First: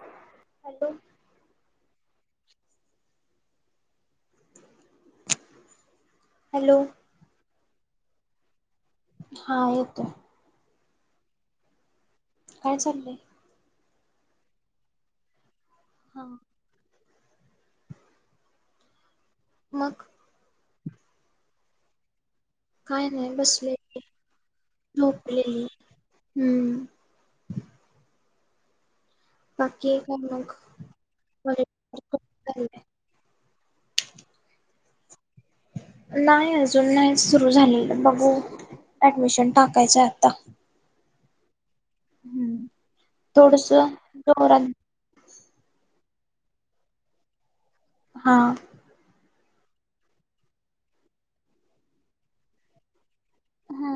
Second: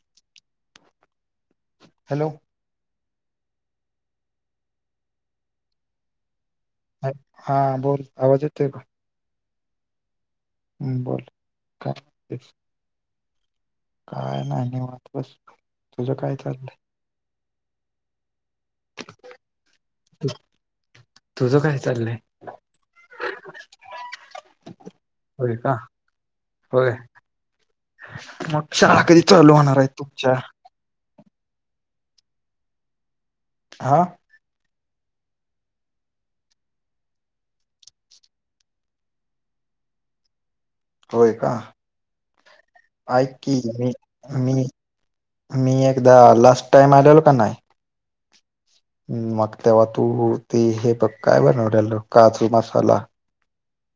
Hello. Hello. [unintelligible] Hello. हा हा बोल आवाज येतोय. हा येतोय. हम् बोल काय? काय चाललंय? काय नाही निवांत बस तुझं हा काय चाललंय? मग? तुझं काय चाललंय? काय नाही बसलोय होय झोपलेली का हम्म. होय मग शाळा कधी? चालू होणार आहे बाकी काय तुमच्या? मग [unintelligible] हा. नाही अजून नाहीच सुरू झालेलं बघू ऍडमिशन टाकायचंय आता. होय का. हम्म ऐक की थोडस मी मी जोरात मी एक एकदा लास्ट टाइम आल्यालो का नाय. हा मग तेव्हा तू ते हे बघ काय बनवले काजू मसाला. हा.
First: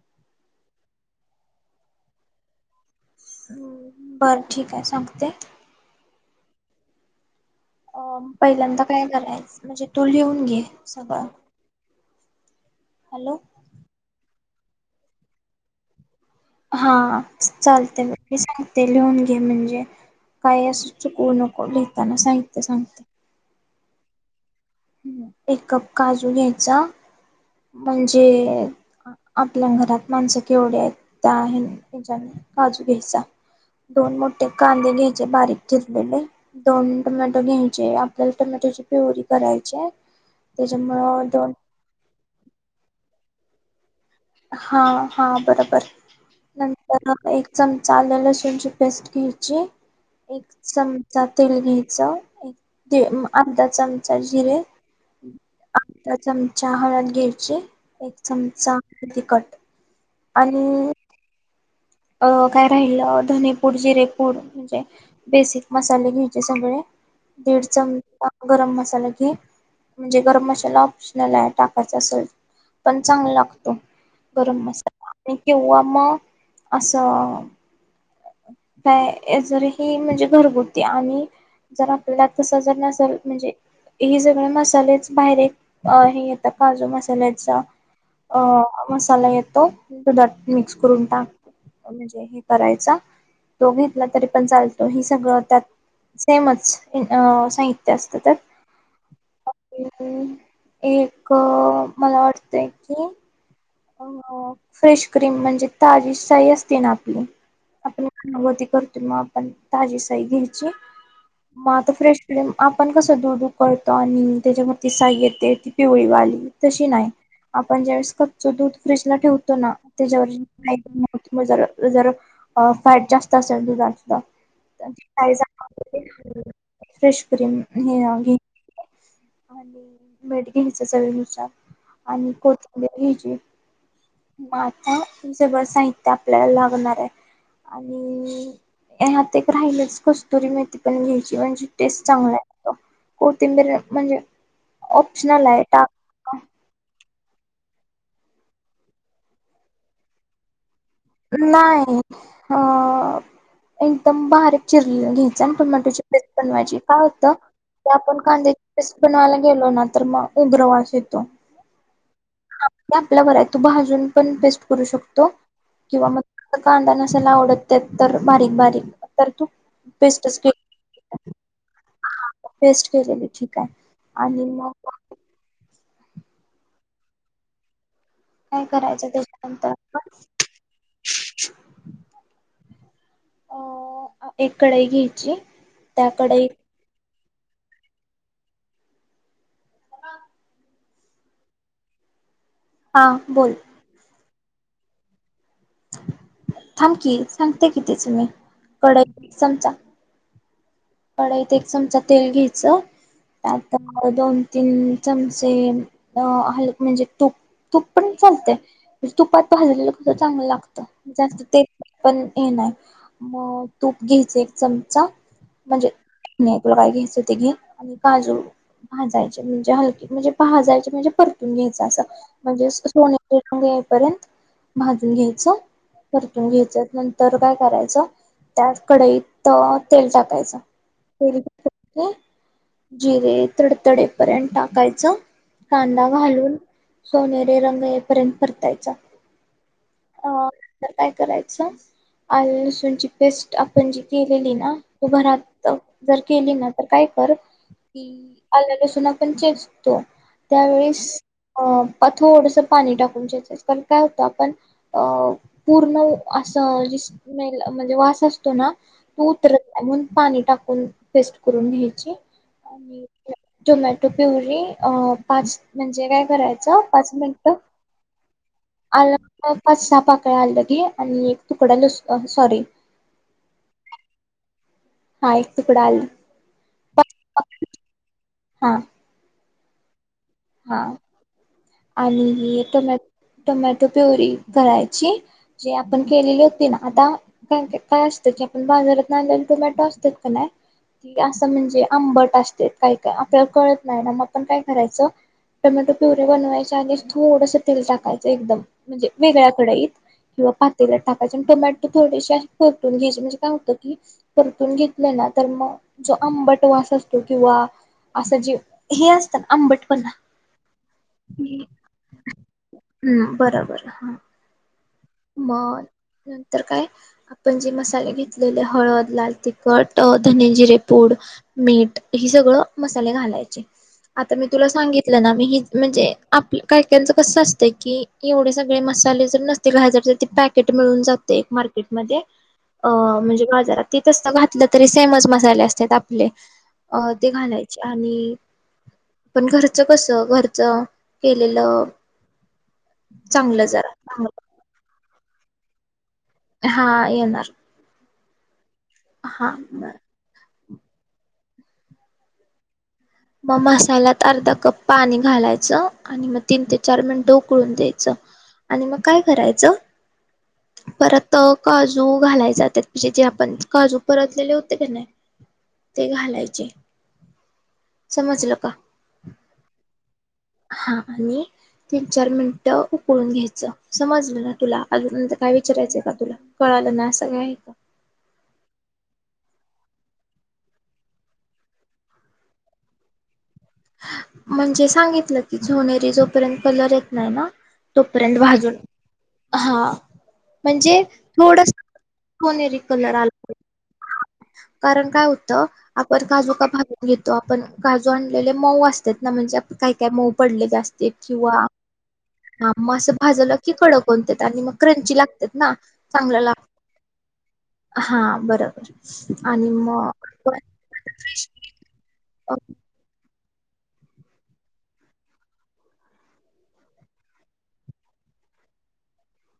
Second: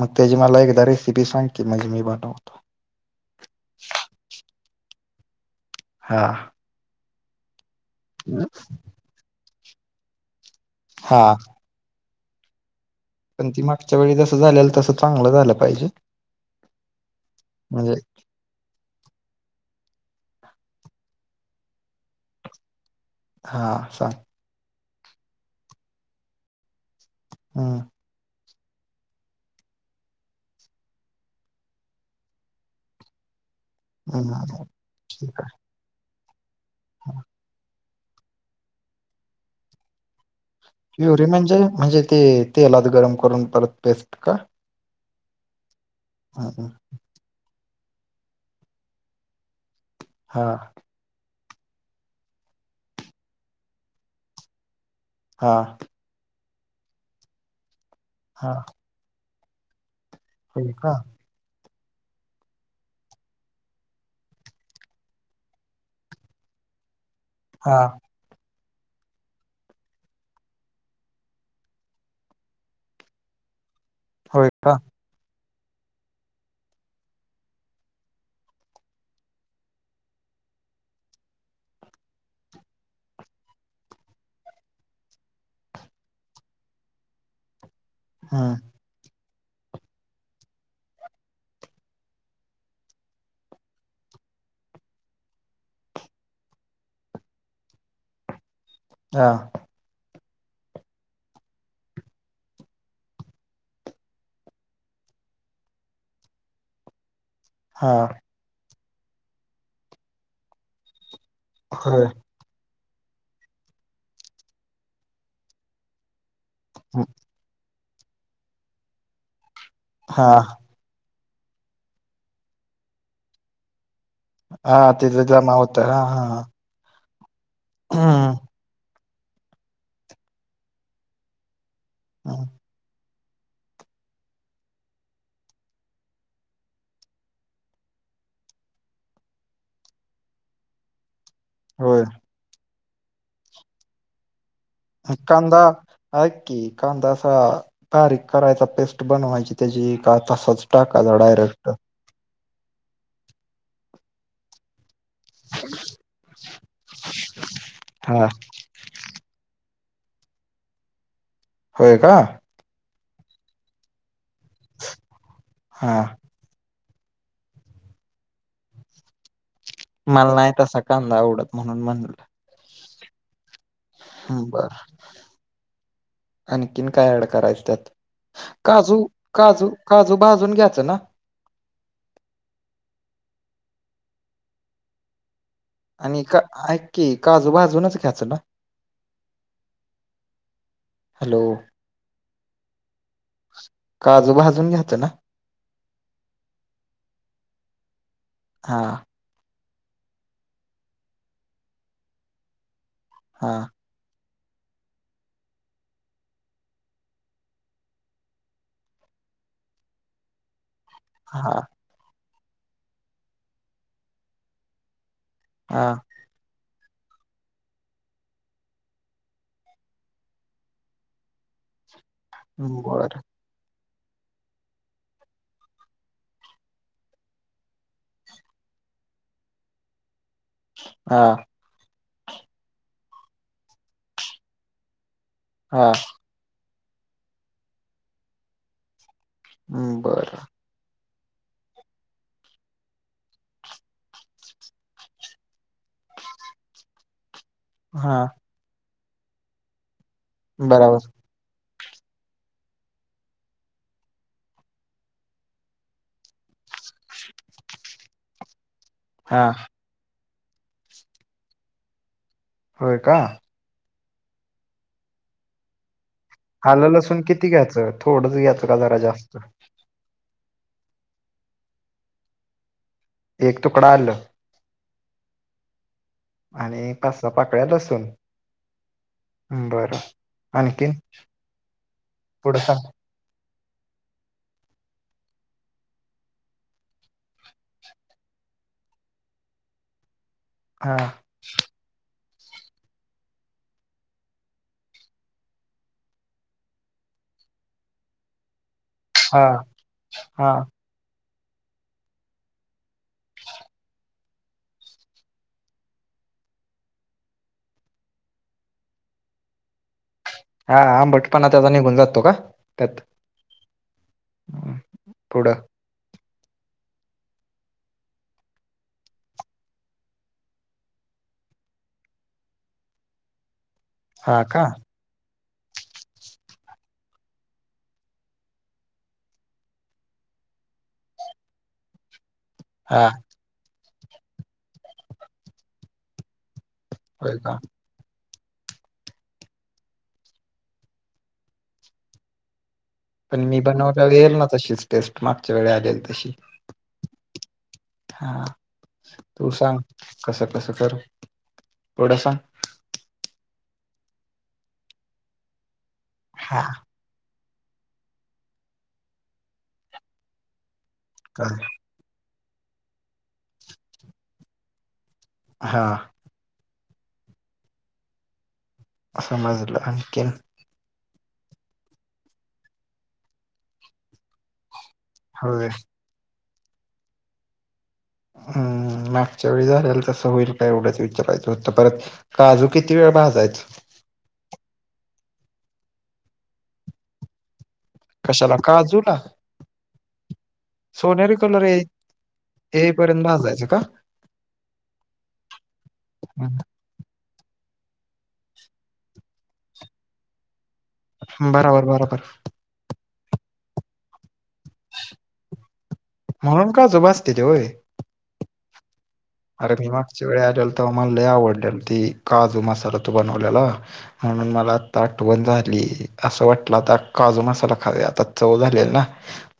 मग त्याची मला एकदा रेसिपी सांग की म्हणजे मी बनवतो. हम् बरं ठीक आहे सांगते. हा. अ पहिल्यादा काय करायचं? म्हणजे तो लिहून घे. हा सगळं. हॅलो पण ती मागच्या वेळी झा तस चांगलं झालं पाहिजे. हा म्हणजे चालत मी सांगते लिहून घे म्हणजे. काय अस चुकवू नको लिहिताना साहित्य सांगते. हा सांग. एक कप काजू घ्यायचा. हम्म म्हणजे? आपल्या घरात माणसं केवढी आहेत त्या आहे त्याच्या काजू घ्यायचा दोन मोठे हम्म, कांदे घ्याचे ठीक आहे. बारीक चिरलेले दोन टोमॅटो घे आपल्याला टोमॅटोची पिवरी करायची प्युरी त्याच्यामुळं दोन म्हणजे म्हणजे ते तेलात गरम करून परत पेस्ट का? हा हा बरोबर हं, हं. नंतर चमचा आले लसूणची पेस्ट घ्यायची एक हां, चमचा तेल घ्यायचं एक अर्धा चमचा जिरे हां, आताच हळद घ्यायची एक हां. चमचा तिकट आणि होय का? अ काय राहिल धनेपूड जिरेपूड म्हणजे बेसिक मसाले घ्यायचे सगळे दीड हां, चमचा गरम मसाला घे म्हणजे गरम मसाला ऑप्शनल आहे टाकायचा असेल पण चांगला लागतो होय गरम का? मसाला किंवा मग असं काय जर हे म्हणजे घरगुती आणि जर आपला कस जर नसेल म्हणजे हे सगळे मसालेच बाहेर हे येतं काजू मसाल्याचा अ हं. मसाला येत तो मिक्स करून टाक म्हणजे हे करायचा तो घेतला तरी पण चालतो हेि सगळं त्यात सेमच साहित्य असतं त्यात जा एक मला वाटतय की अ फ्रेश क्रीम म्हणजे ताजी साई असते ना आपली हां. आपल्याकड नव्ह ते कर मग आपण ताजी सई घ्यायची म त होय. फ्रेश क्रीम आप आपण कसं दूध उकळतो आणि त्याच्यामध्ये साई येते ती पिवळी वाली तशी हं. नाही पण ज्यावेळीस जो दूध फ्रीज ला ठेव तो ना त्याच्यावर हां, कि जर जर फॅट जास्त असेल तुझ हा तिथे जमा होत हा हा हा फ्रेश क्रीम हे आगे आणि मीठ घ्यायच चवीनुसार आणि हं, कोच घ्यायची म आता तुमच बळ साहित्य आपल्याला लागणार आहे आणि ह्यात एक राहिलंच कस्तुरी मेथी पण घ्याय ची म्हणजे होय. टेस्ट चांगला आहे कोथिंबीर म्हणजे ऑप्शनल कांदा आहे टाक हकी कांदा तारीक करायचा पेस्ट बनवायची त्याची का तसच टाकाचा डायरेक्ट नाही अ एकदम बारीक चिर घ्यायचा टोमॅटोची पेस्ट बनवायची काय होत ते आपण हां, कांद्या बनवायला गेलो ना तर मग उग्र वास येतो होय का ते आपल्यावर हाय. तू भाजून पण बेस्ट करू शकतो. हां. किंवा मग कांदा नसायला आवडत त्यात तर बारीक, बारीक तर तू मला नाही तसा कंद आवडत म्हणून म्हणल. टेस्ट केलेली ठीक आहे. हम् आणि बर. मग [inaudible] आणखीन काय ॲड करायच त्यात. काय काजू, करायचं काजू, त्याच्यानंतर आपण काजू, भाजून घ्यायचं ना. [inaudible] अ एक कडई घ्यायची. त्या आणि का कढईत ऐक की काजू भाजूनच ख्यायचं का? हॅलो हा बोल. काजू भाजून घ्यायचं ना? थांबकी सांगते कि तेज मी. हा कडईत चमचा कडईत एक चमचा तेल घ्यायचं. हा त्यात हळद [unintelligible] तीन चमचे अ हाल म्हणजे तूप, तूप पण चालते तुपात भाजलेल कसं चांगलं लागत. जास्त हा ते [unintelligible] पण ह नाय मग तूप घ्यायचं एक चमचा हा म्हणजे [unintelligible] तूला काय घ्यायच ते घे आणि काजू भाजायचे म्हणजे हलके म्हणजे भाजायचे म्हणजे परतून घ्यायचं असतात. म्हणजे सोने बर [unintelligible] पर्यंत भाजून घ्यायच, परतून घ्यायच, नंतर काय करायचं त्यात कडईतं तेल टाकायचं. हा [unintelligible] जिरे तडतडेपर्यंत टाकायच. हा कांदा घालून सोनेरी रंग येईपर्यंत परतायचा. हम् बर. अ तर काय करायच आल्ल-लसूणची पेस्ट आपण जी केलेली ना तू घरात जाऊन जर केली ना, तर काय कर हा केली आल्ल, लसुन. पण चेसतो. त्यावेळीस बराबर अं. थोडसं पाणी टाकून चेचायचं कारण काय होतं आपण अ पूर्ण असं [unintelligible] म्हणजे वास असतो ना पू हा [unintelligible] पण पाणी टाकून पेस्ट करून घ्यायची. होय आणि का [unintelligible] [unintelligible] अ पाच म्हणजे काय? करायचं पाच आललसूण किती मिनिटं घ्यायचं, थोडंच घ्यायचं का जरा जास्त? कळ्या आल्ल घे आणि एक तुकडा [unintelligible] सॉरी. एक तूकडा आल्ल. हा एक तुकडा आल्ल. आणि कसं [unintelligible] तसं. हा. हं बरं. हा आणखीन पुढं आणि सांग टोमॅटो टोमॅटो प्युरी करायची जे आपण केलेली होती ना आता काय असतं की आपण बाजारात आणलेलं टोमॅटो असतात हा असं म्हणजे आंबट असते काय का आपल्याला कळत नाही ना मग आपण काय करायचं टोमॅटो प्युरी बनवायचे आणि थोडस तेल टाकायचं एकदम म्हणजे हा वेगळ्या कडाईत किंवा हा पातेला टाक त्या टोमॅटो थोडीशी परतून घ्यायची म्हणजे काय होत की परतून घेतले ना तर मग जो आंबट वास असतो किंवा असं जे हे असतं ना आंबटपणा हा आंबटपणा त्याचा निघून जातो का त्यात हा ह बोल नंतर काय आपण जे मसाले घेतलेले हळद लाल तिखट धनेजिरे पूड मीठ ह सगळं मसाले घालायचे आता हा मी का तुला सांगितलं ना मी ही म्हणजे आप काय काय याचं कस असतं कि एवढे सगळे मसाले जर नसतील ते घाल ते पॅकेट मिळून जातं एक मार्केटमध्येध्ये अ हा म्हणजे बाजारात त तसं घातलं तरी सेमच मसाले असतात आपले अ ते होय का घालायचे आणि पण घरचं कस घरचं केलेलं पण मी चांगलं जरा बनवलेल येईल चांगलं ना तशीच टेस्ट मागच्या वेळे आले हा येणार. [unintelligible] तू हा सांग बर. कस कस. पुढे सांग. मग मसाल्यात अर्धा कप पाणी घालायचं. आणि मग हा तीन ते चार मिनट उकळून. उखळून द्यायच आणि मग काय करायचं. परत कळलं काजू घालायच. जातात जे आपण काजू परतलेले होते का नाही. हा ते घालायचे. समजलं का. समजलं आणखीन. हा आणि तीन चार मिनटं उकळून घ्यायचं समजलं ना तुला. अजूनंतर काय होय विचारायचंय का तुला. कळालं ना सगळं आहे का. हम्म मागच्या वेळी झालेल तसं होईल का एवढंच विचारायचं होत परत काजू किती वेळ भाजायच. म्हणजे सांगितलं की सोनिरे जोपर्यंत कलर येत नाही ना. तोपर्यंत कशाला भाजून काजूला हा म्हणजे सोनेरी कलर थोडस ये सोनेरी कलर येईपर्यंत आला भाजायचं का कारण काय होतं आपण काजू का भाजून घेत. तो आपण काजू. ले मऊ असत ना म्हणजे काय काय मऊ पडलेले असत. बरोबर बरोबर. असं भाजलं की कडक हो. आणि मग क्रंची लागतात ना चांगला ला म्हणून काजू भाजतेत होय हा बरं. [unintelligible] अरे मी मागच्या वेळ आलेल तर मला आवडडेल ती अ, काजू मसाला तू बनव. मला आठवण झाली असं वाटलं आता काजू मसाला खावे आता चव झाले ना.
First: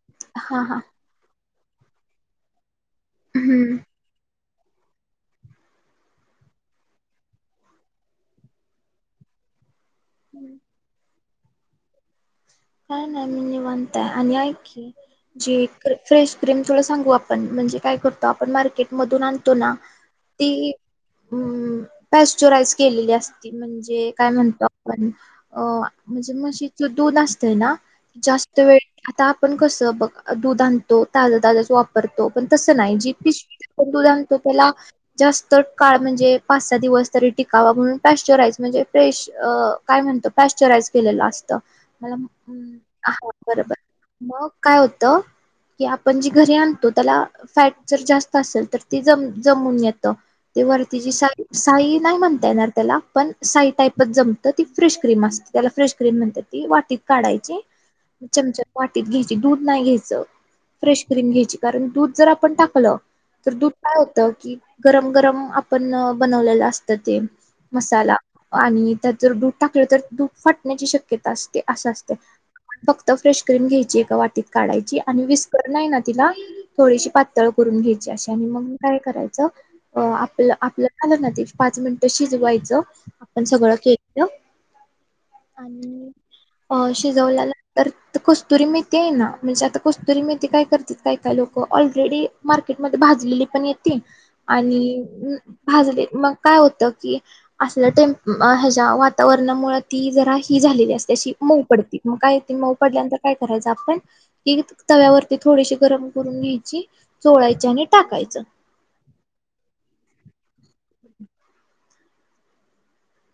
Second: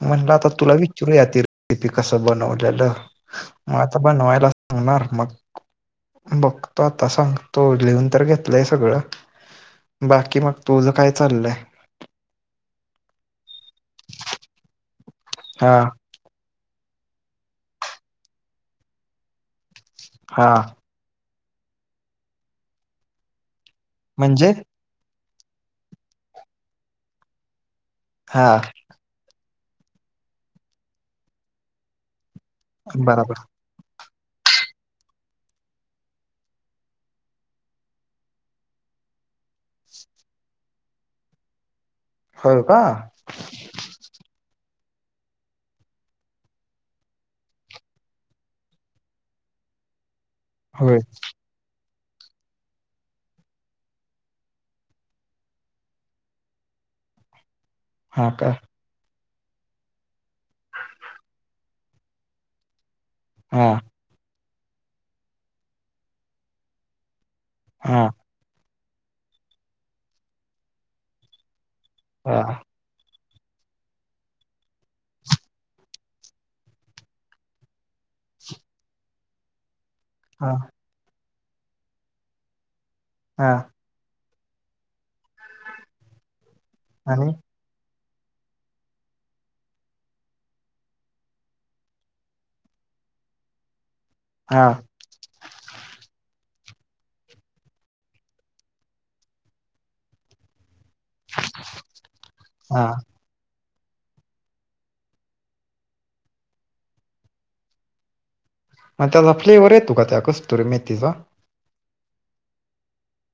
म्हणलं आता हा तुला हा विचारू येतील. ती कसं बनवलेलं. मग हम्म आता बनवायला. होणार मग बघ तो आता सांग तो लिहून तर घेतलाय सगळं. बाकी मग तुझं काय. चालय. का नाही मी निवताय आणि ऐक की. जी हा फ्रेश क्रीम थोडा. सांगू आपण म्हणजे काय करतो आपण मार्केट मधून आणतो ना. हा. हम् पॅस्चुराईज केलेली असती. म्हणजे काय म्हणजे म्हणतो आपण. अ म्हणजे मशी त दूध असते. ते ना, हा जास्त वेळ आता. आपण कसं बघ दूध आणतो ता ताजच वापरतो. त पण तस नाही जी बराबर पिशवी तन दूध आणतो त्याला. जास्त काळ म्हणजे पाच सात दिवस तरी टिकावा म्हणून पॅश्चराई म्हणजे फ्रेश काय म्हणत प्रॅश्चराईज केलेलं असतं मला. होय का हा बरोबर मग. काय होत की आपण जी घरी आणतो त्याला फॅट जर जास्त असेल तर त जमून येतं. ते होय वरतीची साई. नाही म्हणता येणार त्याला पण साई टाईपच जमतं ती फ्रेश क्रीम असते त्याला फ्रेश क्रीम म्हणत ती वाटीत. काढायची, हा का चमचा वाटीत घे. दूध नाही घ्यायच फ्रेश क्रीम घ्यायची कारण दूध जर आपण टाकलं. तर हा दूध काय होत की. गरम-गरम आपण बनवलेलं असत ते, हा मसाला आणि. त्यात जर दूध टाकलं तर दूध फाण्याची शक्यता असते असा. हा, फ्रेश क्रीम घ्यायची एका वाटीत काढायची, आणि विस्कर नाही ना, तिला थोडीशी पातळ करून घ्यायची अशी आणि मग काय करायचं. अ हा आपलं आपलं झालं ना ते. पाच मिनिटं शिजवायचं. आपण हा सगळं के. केलेलं आणि. अ आणि शिजवल्यानंतर. कस्तुरी मेथी आहे ना म्हणजे आता कस्तुरी मेथे काय करतेात काय काय लोक ऑलरेडी मार्केटमध्ये भाजलेली पण येत. ते हा आणि भाजले मग. काय होत की असल्या टे ह्याच्या वातावरणामुळे ती जरा ह झालेली असते. मऊ पडती मग काय येते मऊ हा पडल्यांतर काय करायचं. पण ती तव्यावरती थोडीशी गरम करून घ्यायची चोळायची आणि टाकायचं. मग त्या लफलीवर येतू का त्या कस. कस्तुरी मेथीचा.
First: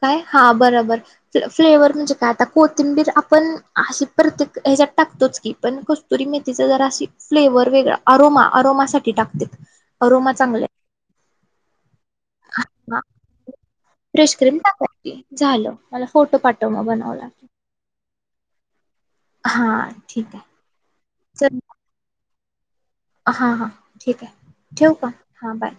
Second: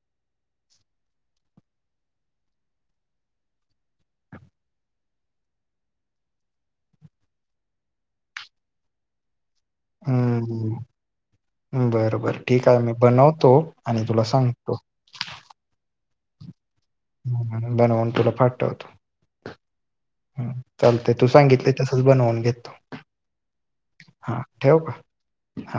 काय, हा बरोबर फ्लेवर म्हणजे? काय आता कोथिंबीर आपण अशी प्रत्येक ह्याच्यात टातोच की पण कस्तुरी मेथीचा जरा अशी फ्लेवर वेगळा अरोमा अरोमासाठी टाकते. अरोमा चांगला. बर बर ठीक आहे मी बनवतो आणि तुला फ्रेश क्रीम सांगतो टाकायची झालं मला फोटो पा ह बनावन तुला पाठवतो हा ठीक आहे ह चालते तू चल सांगितले तसच बनवून घेत [inaudible] हा हा ठीक आहे ठेव का हा बाय